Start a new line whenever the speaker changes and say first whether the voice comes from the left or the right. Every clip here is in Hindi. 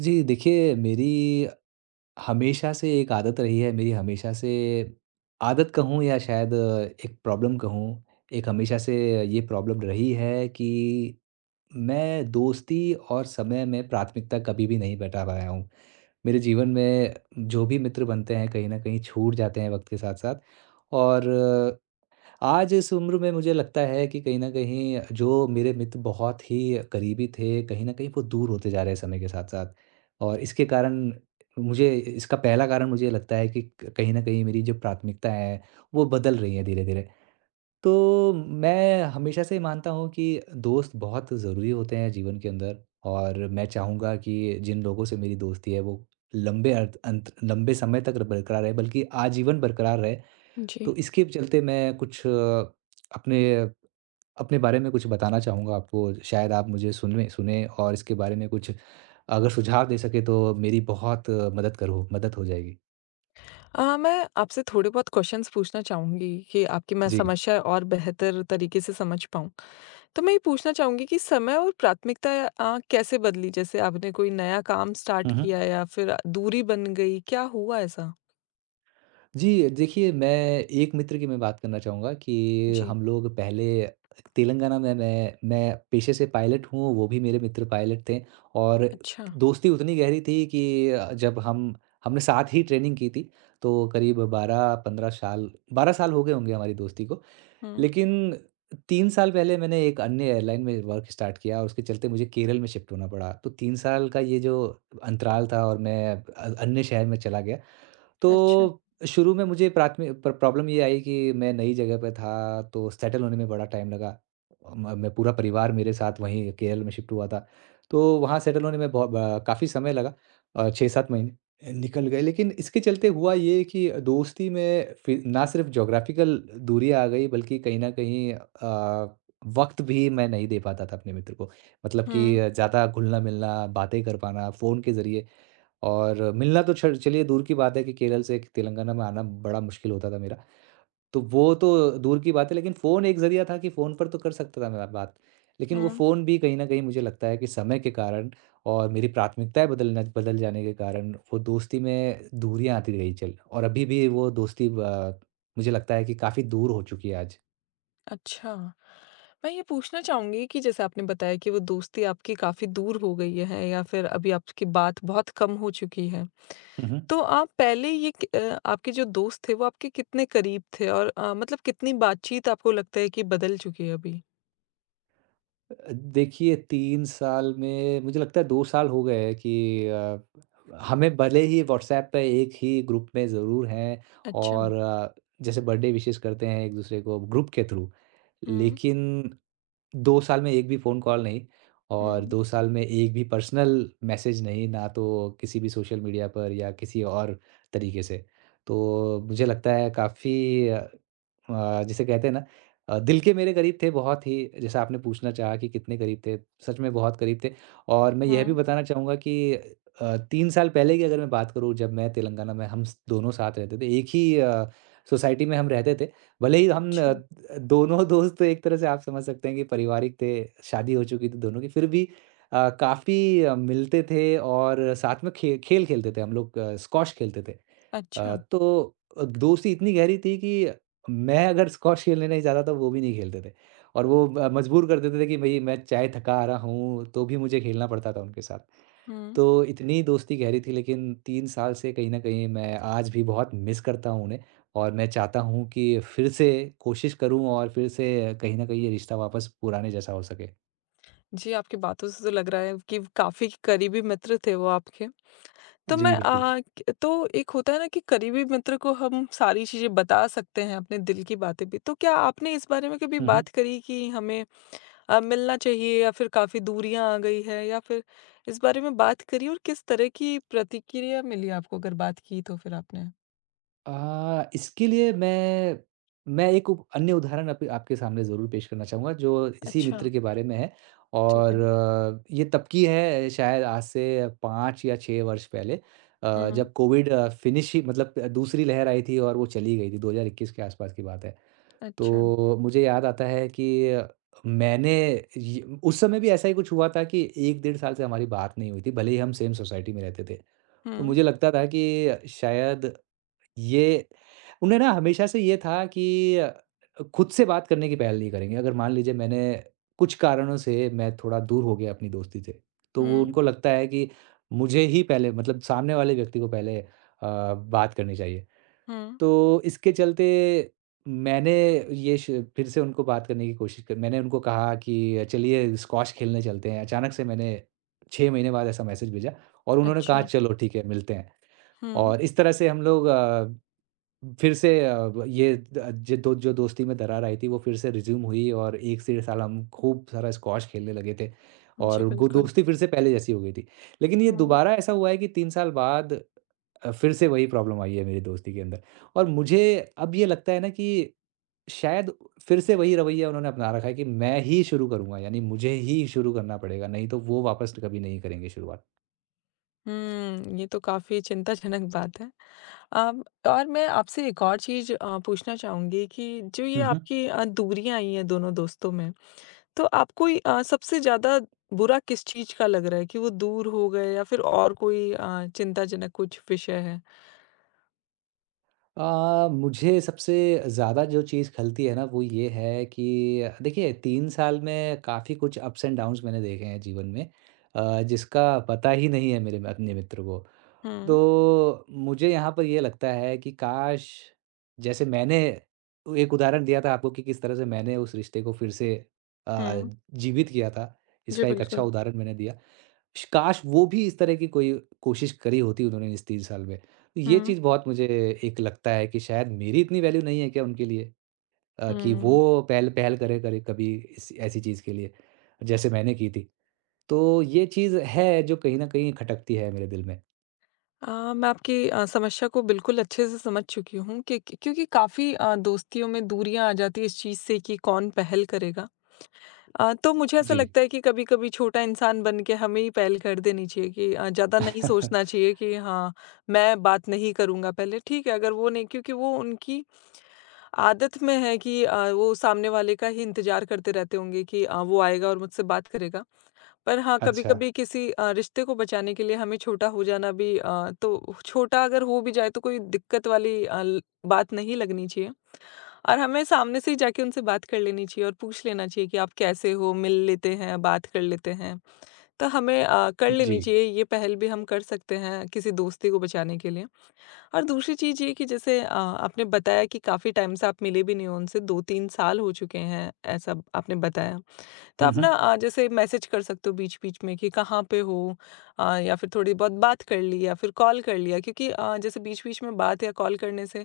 right: जी, देखिए मेरी हमेशा से एक आदत रही है, मेरी हमेशा से आदत कहूँ या शायद एक प्रॉब्लम कहूँ, एक हमेशा से ये प्रॉब्लम रही है कि मैं दोस्ती और समय में प्राथमिकता कभी भी नहीं बैठा पाया हूँ। मेरे जीवन में जो भी मित्र बनते हैं, कहीं न कहीं छूट जाते हैं वक़्त के साथ-साथ, और आज इस उम्र में मुझे लगता है कि कहीं न कहीं जो मेरे मित्र बहुत ही करीबी थे, कहीं न कहीं वो दूर होते जा रहे हैं समय के साथ-साथ। और इसके कारण मुझे इसका पहला कारण मुझे लगता है कि क कहीं न कहीं मेरी जो प्राथमिकता है, वो बदल रही है धीरे-धीरे। तो मैं हमेशा से मानता हूँ कि दोस्त बहुत ज़रूरी होते हैं जीवन के अंदर, और मैं चाहूँगा कि जिन लोगों से मेरी दोस्ती है वो लंबे अर्थ अंत लंबे समय तक र बरकरार रहे बल्कि आजीवन बरकरार रहे।
left: जी।
right: तो इसके चलते मैं कुछ अपने अपने बारे में कुछ बताना चाहूँगा आपको, शायद आप मुझे सुनवें सुनें और इसके बारे में कुछ अगर सुझाव दे सकें तो मेरी बहुत मदद हो जाएगी।
left: मैं आपसे थोड़े बहुत क्वेश्चन्स पूछना चाहूँगी कि आपकी मैं
right: जी।
left: समस्या और बेहतर तरीके से समझ पाऊँ। तो मैं ये पूछना चाहूँगी कि समय और प्राथमिकता कैसे बदली? जैसे आपने कोई नया काम स्टार्ट
right: हुँ, हुँ।
left: किया या फिर दूरी बन गई, क्या हुआ ऐसा?
right: जी, देखिए मैं एक मित्र की मैं बात करना चाहूँगा कि
left: जी,
right: हम लोग पहले तेलंगाना में, मैं पेशे से पायलट हूँ, वो भी मेरे मित्र पायलट थे, और
left: अच्छा।
right: दोस्ती उतनी गहरी थी कि, जब हम हमने साथ ही ट्रेनिंग की थी, तो करीब 12-15 साल 12 साल हो गए होंगे हमारी दोस्ती को।
left: हुँ,
right: लेकिन 3 साल पहले मैंने एक अन्य एयरलाइन में वर्क स्टार्ट किया और उसके चलते मुझे केरल में शिफ्ट होना पड़ा। तो 3 साल का ये जो अंतराल था और मैं अन्य शहर में चला गया,
left: अच्छा।
right: तो शुरू में मुझे प्राथमि प्र प्रॉब्लम ये आई कि मैं नई जगह पे था तो सेटल होने में बड़ा टाइम लगा। म मैं पूरा परिवार मेरे साथ वहीं केरल में शिफ्ट हुआ था। तो वहाँ सेटल होने में बहुत ब काफ़ी समय लगा, 6-7 महीने निकल गए। लेकिन इसके चलते हुआ ये कि दोस्ती में फ़िर ना सिर्फ़ ज्योग्राफ़िकल दूरी आ गई बल्कि कहीं न कहीं वक़्त भी मैं नहीं दे पाता था अपने मित्र को। मतलब कि
left: हुँ,
right: ज़्यादा घुलना-मिलना, बातें कर पाना फ़ोन के ज़रिए, और मिलना तो छ चलिए दूर की बात है कि केरल से तेलंगाना में आना बड़ा मुश्किल होता था मेरा। तो वो तो दूर की बात है लेकिन फ़ोन एक ज़रिया था कि फ़ोन पर तो कर सकता था मैं बात। लेकिन वो
left: हुँ,
right: फ़ोन भी कहीं न कहीं मुझे लगता है कि समय के कारण और मेरी प्राथमिकताएँ बदल जाने के कारण वो दोस्ती में दूरियाँ आती रही चल और अभी भी वो दोस्ती ब मुझे लगता है कि काफ़ी दूर हो चुकी है आज।
left: अच्छा। मैं ये पूछना चाहूँगी कि जैसे आपने बताया कि वो दोस्ती आपकी काफ़ी दूर हो गई है या फिर अभी आपकी बात बहुत कम हो चुकी है।
right: हुँ, हुँ।
left: तो आप पहले आपके जो दोस्त थे वो आपके कितने करीब थे? और मतलब कितनी बातचीत आपको लगता है कि बदल चुकी है अभी?
right: देखिए 3 साल में मुझे लगता है 2 साल हो गए हैं कि, अ, हमें भले ही व्हाट्सएप पे एक ही ग्रुप में ज़रूर हैं,
left: अच्छा।
right: और जैसे बर्थडे विशेस करते हैं एक-दूसरे को ग्रुप के थ्रू।
left: हुँ,
right: लेकिन 2 साल में एक भी फ़ोन कॉल नहीं, और
left: हुँ,
right: 2 साल में एक भी पर्सनल मैसेज नहीं, ना तो किसी भी सोशल मीडिया पर या किसी और तरीके से। तो मुझे लगता है काफ़ी, जिसे कहते हैं ना, दिल के मेरे करीब थे बहुत ही, जैसा आपने पूछना चाहा कि कितने करीब थे, सच में बहुत करीब थे, और मैं यह भी
left: हुँ।
right: बताना चाहूँगा कि, 3 साल पहले की अगर मैं बात करूँ, जब मैं तेलंगाना में हम स दोनों साथ रहते थे, एक ही सोसाइटी में हम रहते थे। भले ही हम,
left: अच्छा,
right: दोनों दोस्त तो एक तरह से आप समझ सकते हैं कि पारिवारिक थे, शादी हो चुकी थी दोनों की, फिर भी काफ़ी मिलते थे और साथ में खे खेल खेलते थे हम लोग, स्क्वॉश खेलते थे।
left: अच्छा।
right: तो दोस्ती इतनी गहरी थी कि मैं अगर स्क्वॉश खेलने नहीं जाता था वो भी नहीं खेलते थे, और वो मजबूर कर देते थे कि भई मैं चाहे थका आ रहा हूँ तो भी मुझे खेलना पड़ता था उनके साथ।
left: हुँ।
right: तो इतनी दोस्ती गहरी थी लेकिन 3 साल से कहीं न कहीं मैं आज भी बहुत मिस करता हूँ उन्हें, और मैं चाहता हूँ कि फिर से कोशिश करूँ और फिर से कहीं न कहीं ये रिश्ता वापस पुराने जैसा हो सके।
left: जी, आपकी बातों से तो लग रहा है कि काफ़ी करीबी मित्र थे वो आपके। तो मैं
right: जी, बिल्कुल।
left: अ, क तो एक होता है ना कि करीबी मित्र को हम सारी चीज़ें बता सकते हैं, अपने दिल की बातें भी। तो क्या आपने इस बारे में कभी
right: हुँ,
left: बात
right: हुँ।
left: करी कि हमें मिलना चाहिए या फिर काफ़ी दूरियाँ आ गई है या फिर इस बारे में बात करी और किस तरह की प्रतिक्रिया मिली आपको अगर बात की तो फिर आपने?
right: इसके लिए मैं एक उप अन्य उदाहरण आप आपके सामने ज़रूर पेश करना चाहूँगा, जो इसी
left: अच्छा,
right: मित्र के बारे में है,
left: ठीक है।
right: और ये तब की है शायद आज से 5 या 6 वर्ष पहले,
left: हुँ,
right: जब कोविड फिनिश ही, मतलब दूसरी लहर आई थी और वो चली गई थी, 2021 के आसपास की बात है।
left: अच्छा।
right: तो मुझे याद आता है कि मैंने ये, उस समय भी ऐसा ही कुछ हुआ था कि 1 डेढ़ साल से हमारी बात नहीं हुई थी, भले ही हम सेम सोसाइटी में रहते थे।
left: हुँ,
right: तो मुझे लगता था कि शायद ये, उन्हें ना हमेशा से ये था कि खुद से बात करने की पहल नहीं करेंगे। अगर मान लीजिए मैंने कुछ कारणों से मैं थोड़ा दूर हो गया अपनी दोस्ती से, तो वो,
left: हुँ,
right: उनको लगता है कि मुझे ही पहले, मतलब सामने वाले व्यक्ति को पहले बात करनी चाहिए।
left: हुँ,
right: तो इसके चलते मैंने ये श फिर से उनको बात करने की कोशिश क मैंने उनको कहा कि चलिए स्क्वॉश खेलने चलते हैं। अचानक से मैंने 6 महीने बाद ऐसा मैसेज भेजा और उन्होंने कहा
left: अच्छा।
right: चलो ठीक है, मिलते हैं।
left: हुँ,
right: और इस तरह से हम लोग फिर से अ, ब ये द ज दो जो दोस्ती में दरार आई थी वो फिर से रिज़्यूम हुई, और 1 से डेढ़ साल हम खूब सारा स्क्वॉश खेलने लगे थे,
left: जी,
right: और गो
left: बिल्कुल।
right: दोस्ती फिर से पहले जैसी हो गई थी। लेकिन ये
left: हुँ,
right: दोबारा ऐसा हुआ है कि 3 साल बाद फिर से वही प्रॉब्लम आई है मेरी दोस्ती के अंदर, और मुझे अब ये लगता है ना कि शायद फिर से वही रवैया उन्होंने अपना रखा है कि मैं ही शुरू करूँगा, यानी मुझे ही शुरू करना पड़ेगा, नहीं तो वो वापस कभी नहीं करेंगे शुरुआत।
left: हुँ, ये तो काफ़ी चिंताजनक बात है। अम, और मैं आपसे एक और चीज़ पूछना चाहूँगी कि जो ये
right: हुँ, हुँ।
left: आपकी दूरियाँ आई हैं दोनों दोस्तों में, तो आपको ये सबसे ज़्यादा बुरा किस चीज़ का लग रहा है कि वो दूर हो गए या फिर और कोई चिंताजनक कुछ विषय है?
right: मुझे सबसे ज़्यादा जो चीज़ खलती है ना वो ये है कि, देखिए 3 साल में काफ़ी कुछ अप्स एंड डाउन्स मैंने देखे हैं जीवन में, जिसका पता ही नहीं है मेरे अपने मित्र को।
left: हुँ,
right: तो मुझे यहाँ पर ये लगता है कि काश, जैसे मैंने एक उदाहरण दिया था आपको कि किस तरह से मैंने उस रिश्ते को फिर से अ,
left: हुँ।
right: जीवित किया था,
left: जी,
right: इसका एक अच्छा
left: बिल्कुल।
right: उदाहरण मैंने दिया। श काश वो भी इस तरह की कोई कोशिश करी होती उन्होंने, इस 3 साल में। तो ये
left: हुँ,
right: चीज़ बहुत मुझे, एक लगता है कि शायद मेरी इतनी वैल्यू नहीं है क्या उनके लिए, कि
left: हुँ।
right: वो पहल पहल करे करे कभी इस ऐसी चीज़ के लिए, जैसे मैंने की थी। तो ये चीज़ है जो कहीं न कहीं खटकती है मेरे दिल में।
left: मैं आपकी समस्या को बिल्कुल अच्छे से समझ चुकी हूँ कि क क्योंकि काफ़ी दोस्तियों में दूरियाँ आ जाती हैं इस चीज़ से कि कौन पहल करेगा। तो मुझे ऐसा
right: जी।
left: लगता है कि कभी-कभी छोटा इंसान बन के हमें ही पहल कर देनी चाहिए कि ज़्यादा नहीं सोचना चाहिए कि हाँ, मैं बात नहीं करूँगा पहले। ठीक है, अगर वो नहीं क्योंकि वो उनकी आदत में है कि वो सामने वाले का ही इंतज़ार करते रहते होंगे कि वो आएगा और मुझसे बात करेगा। पर हाँ,
right: अच्छा।
left: कभी-कभी किसी रिश्ते को बचाने के लिए हमें छोटा हो जाना भी तो छोटा अगर हो भी जाए तो कोई दिक्कत वाली अ, ल बात नहीं लगनी चाहिए, और हमें सामने से ही जाके उनसे बात कर लेनी चाहिए और पूछ लेना चाहिए कि आप कैसे हो? मिल लेते हैं, बात कर लेते हैं। तो हमें कर लेनी
right: जी।
left: चाहिए, ये पहल भी हम कर सकते हैं किसी दोस्ती को बचाने के लिए। और दूसरी चीज़ ये कि जैसे आपने बताया कि काफ़ी टाइम से आप मिले भी नहीं हो उनसे, 2-3 साल हो चुके हैं, ऐसा आपने बताया। तो
right: हुँ,
left: आप ना
right: हुँ।
left: जैसे मैसेज कर सकते हो बीच-बीच में कि कहाँ पे हो, या फिर थोड़ी बहुत बात कर ली या फिर कॉल कर लिया क्योंकि जैसे बीच-बीच में बात या कॉल करने से,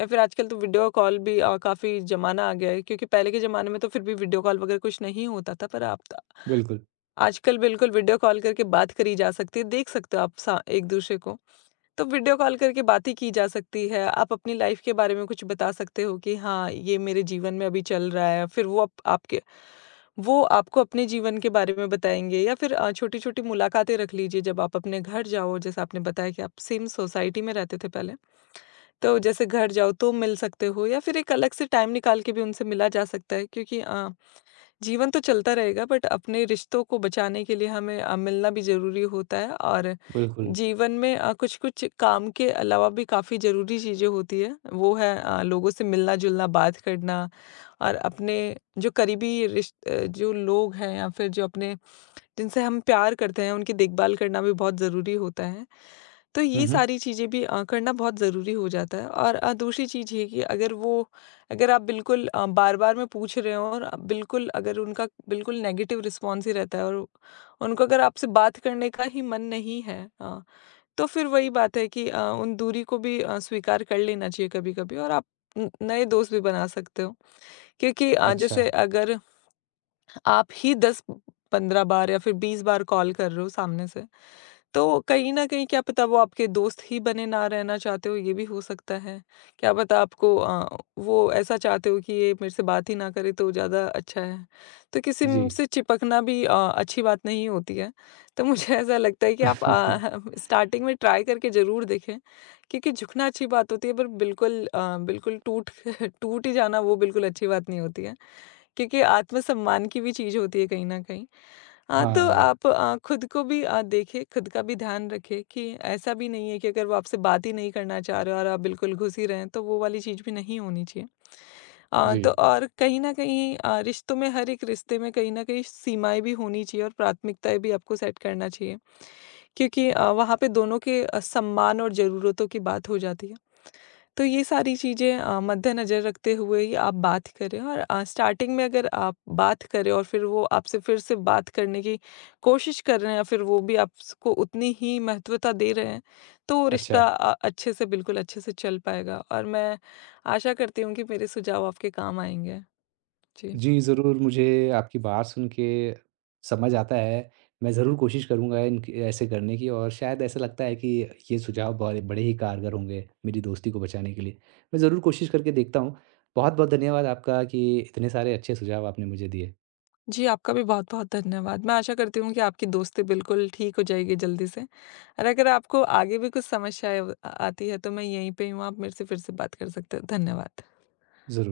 left: या फिर आजकल तो वीडियो कॉल भी काफ़ी ज़माना आ गया है क्योंकि पहले के ज़माने में तो फिर भी वीडियो कॉल वगैरह कुछ नहीं होता था, पर आप
right: बिल्कुल,
left: आजकल बिल्कुल वीडियो कॉल करके बात करी जा सकती है, देख सकते हो आप सा एक-दूसरे को। तो वीडियो कॉल करके बात ही की जा सकती है। आप अपनी लाइफ़ के बारे में कुछ बता सकते हो कि हाँ, ये मेरे जीवन में अभी चल रहा है। फिर वो अप आपके वो आपको अपने जीवन के बारे में बताएँगे या फिर छोटी-छोटी मुलाकातें रख लीजिए जब आप अपने घर जाओ, जैसे आपने बताया कि आप सेम सोसाइटी में रहते थे पहले। तो जैसे घर जाओ तो मिल सकते हो या फिर एक अलग से टाइम निकाल के भी उनसे मिला जा सकता है क्योंकि जीवन तो चलता रहेगा बट अपने रिश्तों को बचाने के लिए हमें मिलना भी ज़रूरी होता है, और
right: बिल्कुल।
left: जीवन में कुछ-कुछ काम के अलावा भी काफ़ी ज़रूरी चीज़ें होती हैं। वो है लोगों से मिलना-जुलना, बात करना और अपने जो करीबी रिश्त अ, जो लोग हैं या फिर जो अपने जिनसे हम प्यार करते हैं, उनकी देखभाल करना भी बहुत ज़रूरी होता है। तो
right: हुँ,
left: ये
right: हुँ।
left: सारी चीज़ें भी करना बहुत ज़रूरी हो जाता है, और दूसरी चीज़ ये कि अगर आप बिल्कुल बार-बार में पूछ रहे हो और आप बिल्कुल अगर उनका बिल्कुल नेगेटिव रिस्पॉन्स ही रहता है और उनको अगर आपसे बात करने का ही मन नहीं है, तो फिर वही बात है कि उन दूरी को भी स्वीकार कर लेना चाहिए कभी-कभी, और आप न नए दोस्त भी बना सकते हो क्योंकि
right: अच्छा।
left: जैसे अगर आप ही 10 15 बार या फिर 20 बार कॉल कर रहे हो सामने से, तो कहीं न कहीं क्या पता वो आपके दोस्त ही बने ना रहना चाहते हो, ये भी हो सकता है। क्या पता आपको वो ऐसा चाहते हो कि ये मेरे से बात ही ना करे तो ज़्यादा अच्छा है। तो किसी
right: जी।
left: म से चिपकना भी अच्छी बात नहीं होती है। तो मुझे ऐसा लगता है कि आप स्टार्टिंग में ट्राई करके ज़रूर देखें, क्योंकि झुकना अच्छी बात होती है पर बिल्कुल बिल्कुल टूट टूट ही जाना वो बिल्कुल अच्छी बात नहीं होती है, क्योंकि आत्मसम्मान की भी चीज़ होती है कहीं न कहीं। हाँ, तो
right: हाँ।
left: आप खुद को भी देखें, खुद का भी ध्यान रखें कि ऐसा भी नहीं है कि अगर वो आपसे बात ही नहीं करना चाह रहे और आप बिल्कुल घुस ही रहे हैं, तो वो वाली चीज़ भी नहीं होनी चाहिए।
right: जी।
left: तो और कहीं न कहीं रिश्तों में, हर एक रिश्ते में कहीं न कहीं सीमाएँ भी होनी चाहिए और प्राथमिकताएँ भी आपको सेट करना चाहिए, क्योंकि वहाँ पे दोनों के सम्मान और ज़रूरतों की बात हो जाती है। तो ये सारी चीज़ें मद्देनज़र रखते हुए ही आप बात करें, और स्टार्टिंग में अगर आप बात करें और फिर वो आपसे फिर से बात करने की कोशिश कर रहे हैं या फिर वो भी आपको उतनी ही महत्वता दे रहे हैं, तो वो
right: अच्छा।
left: रिश्ता अच्छे से बिल्कुल अच्छे से चल पाएगा, और मैं आशा करती हूँ कि मेरे सुझाव आपके काम आएँगे। जी।
right: जी, ज़रूर, मुझे आपकी बात सुन के समझ आता है। मैं ज़रूर कोशिश करूँगा इनक ऐसे करने की, और शायद ऐसा लगता है कि ये सुझाव बड़े बड़े ही कारगर होंगे मेरी दोस्ती को बचाने के लिए। मैं ज़रूर कोशिश करके देखता हूँ। बहुत-बहुत धन्यवाद आपका कि इतने सारे अच्छे सुझाव आपने मुझे दिए।
left: जी, आपका भी बहुत-बहुत धन्यवाद। मैं आशा करती हूँ कि आपकी दोस्ती बिल्कुल ठीक हो जाएगी जल्दी से, और अगर आपको आगे भी कुछ समस्याएँ आती है तो मैं यहीं पे ही हूँ, आप मेरे से फिर से बात कर सकते हैं। धन्यवाद।
right: ज़रूर।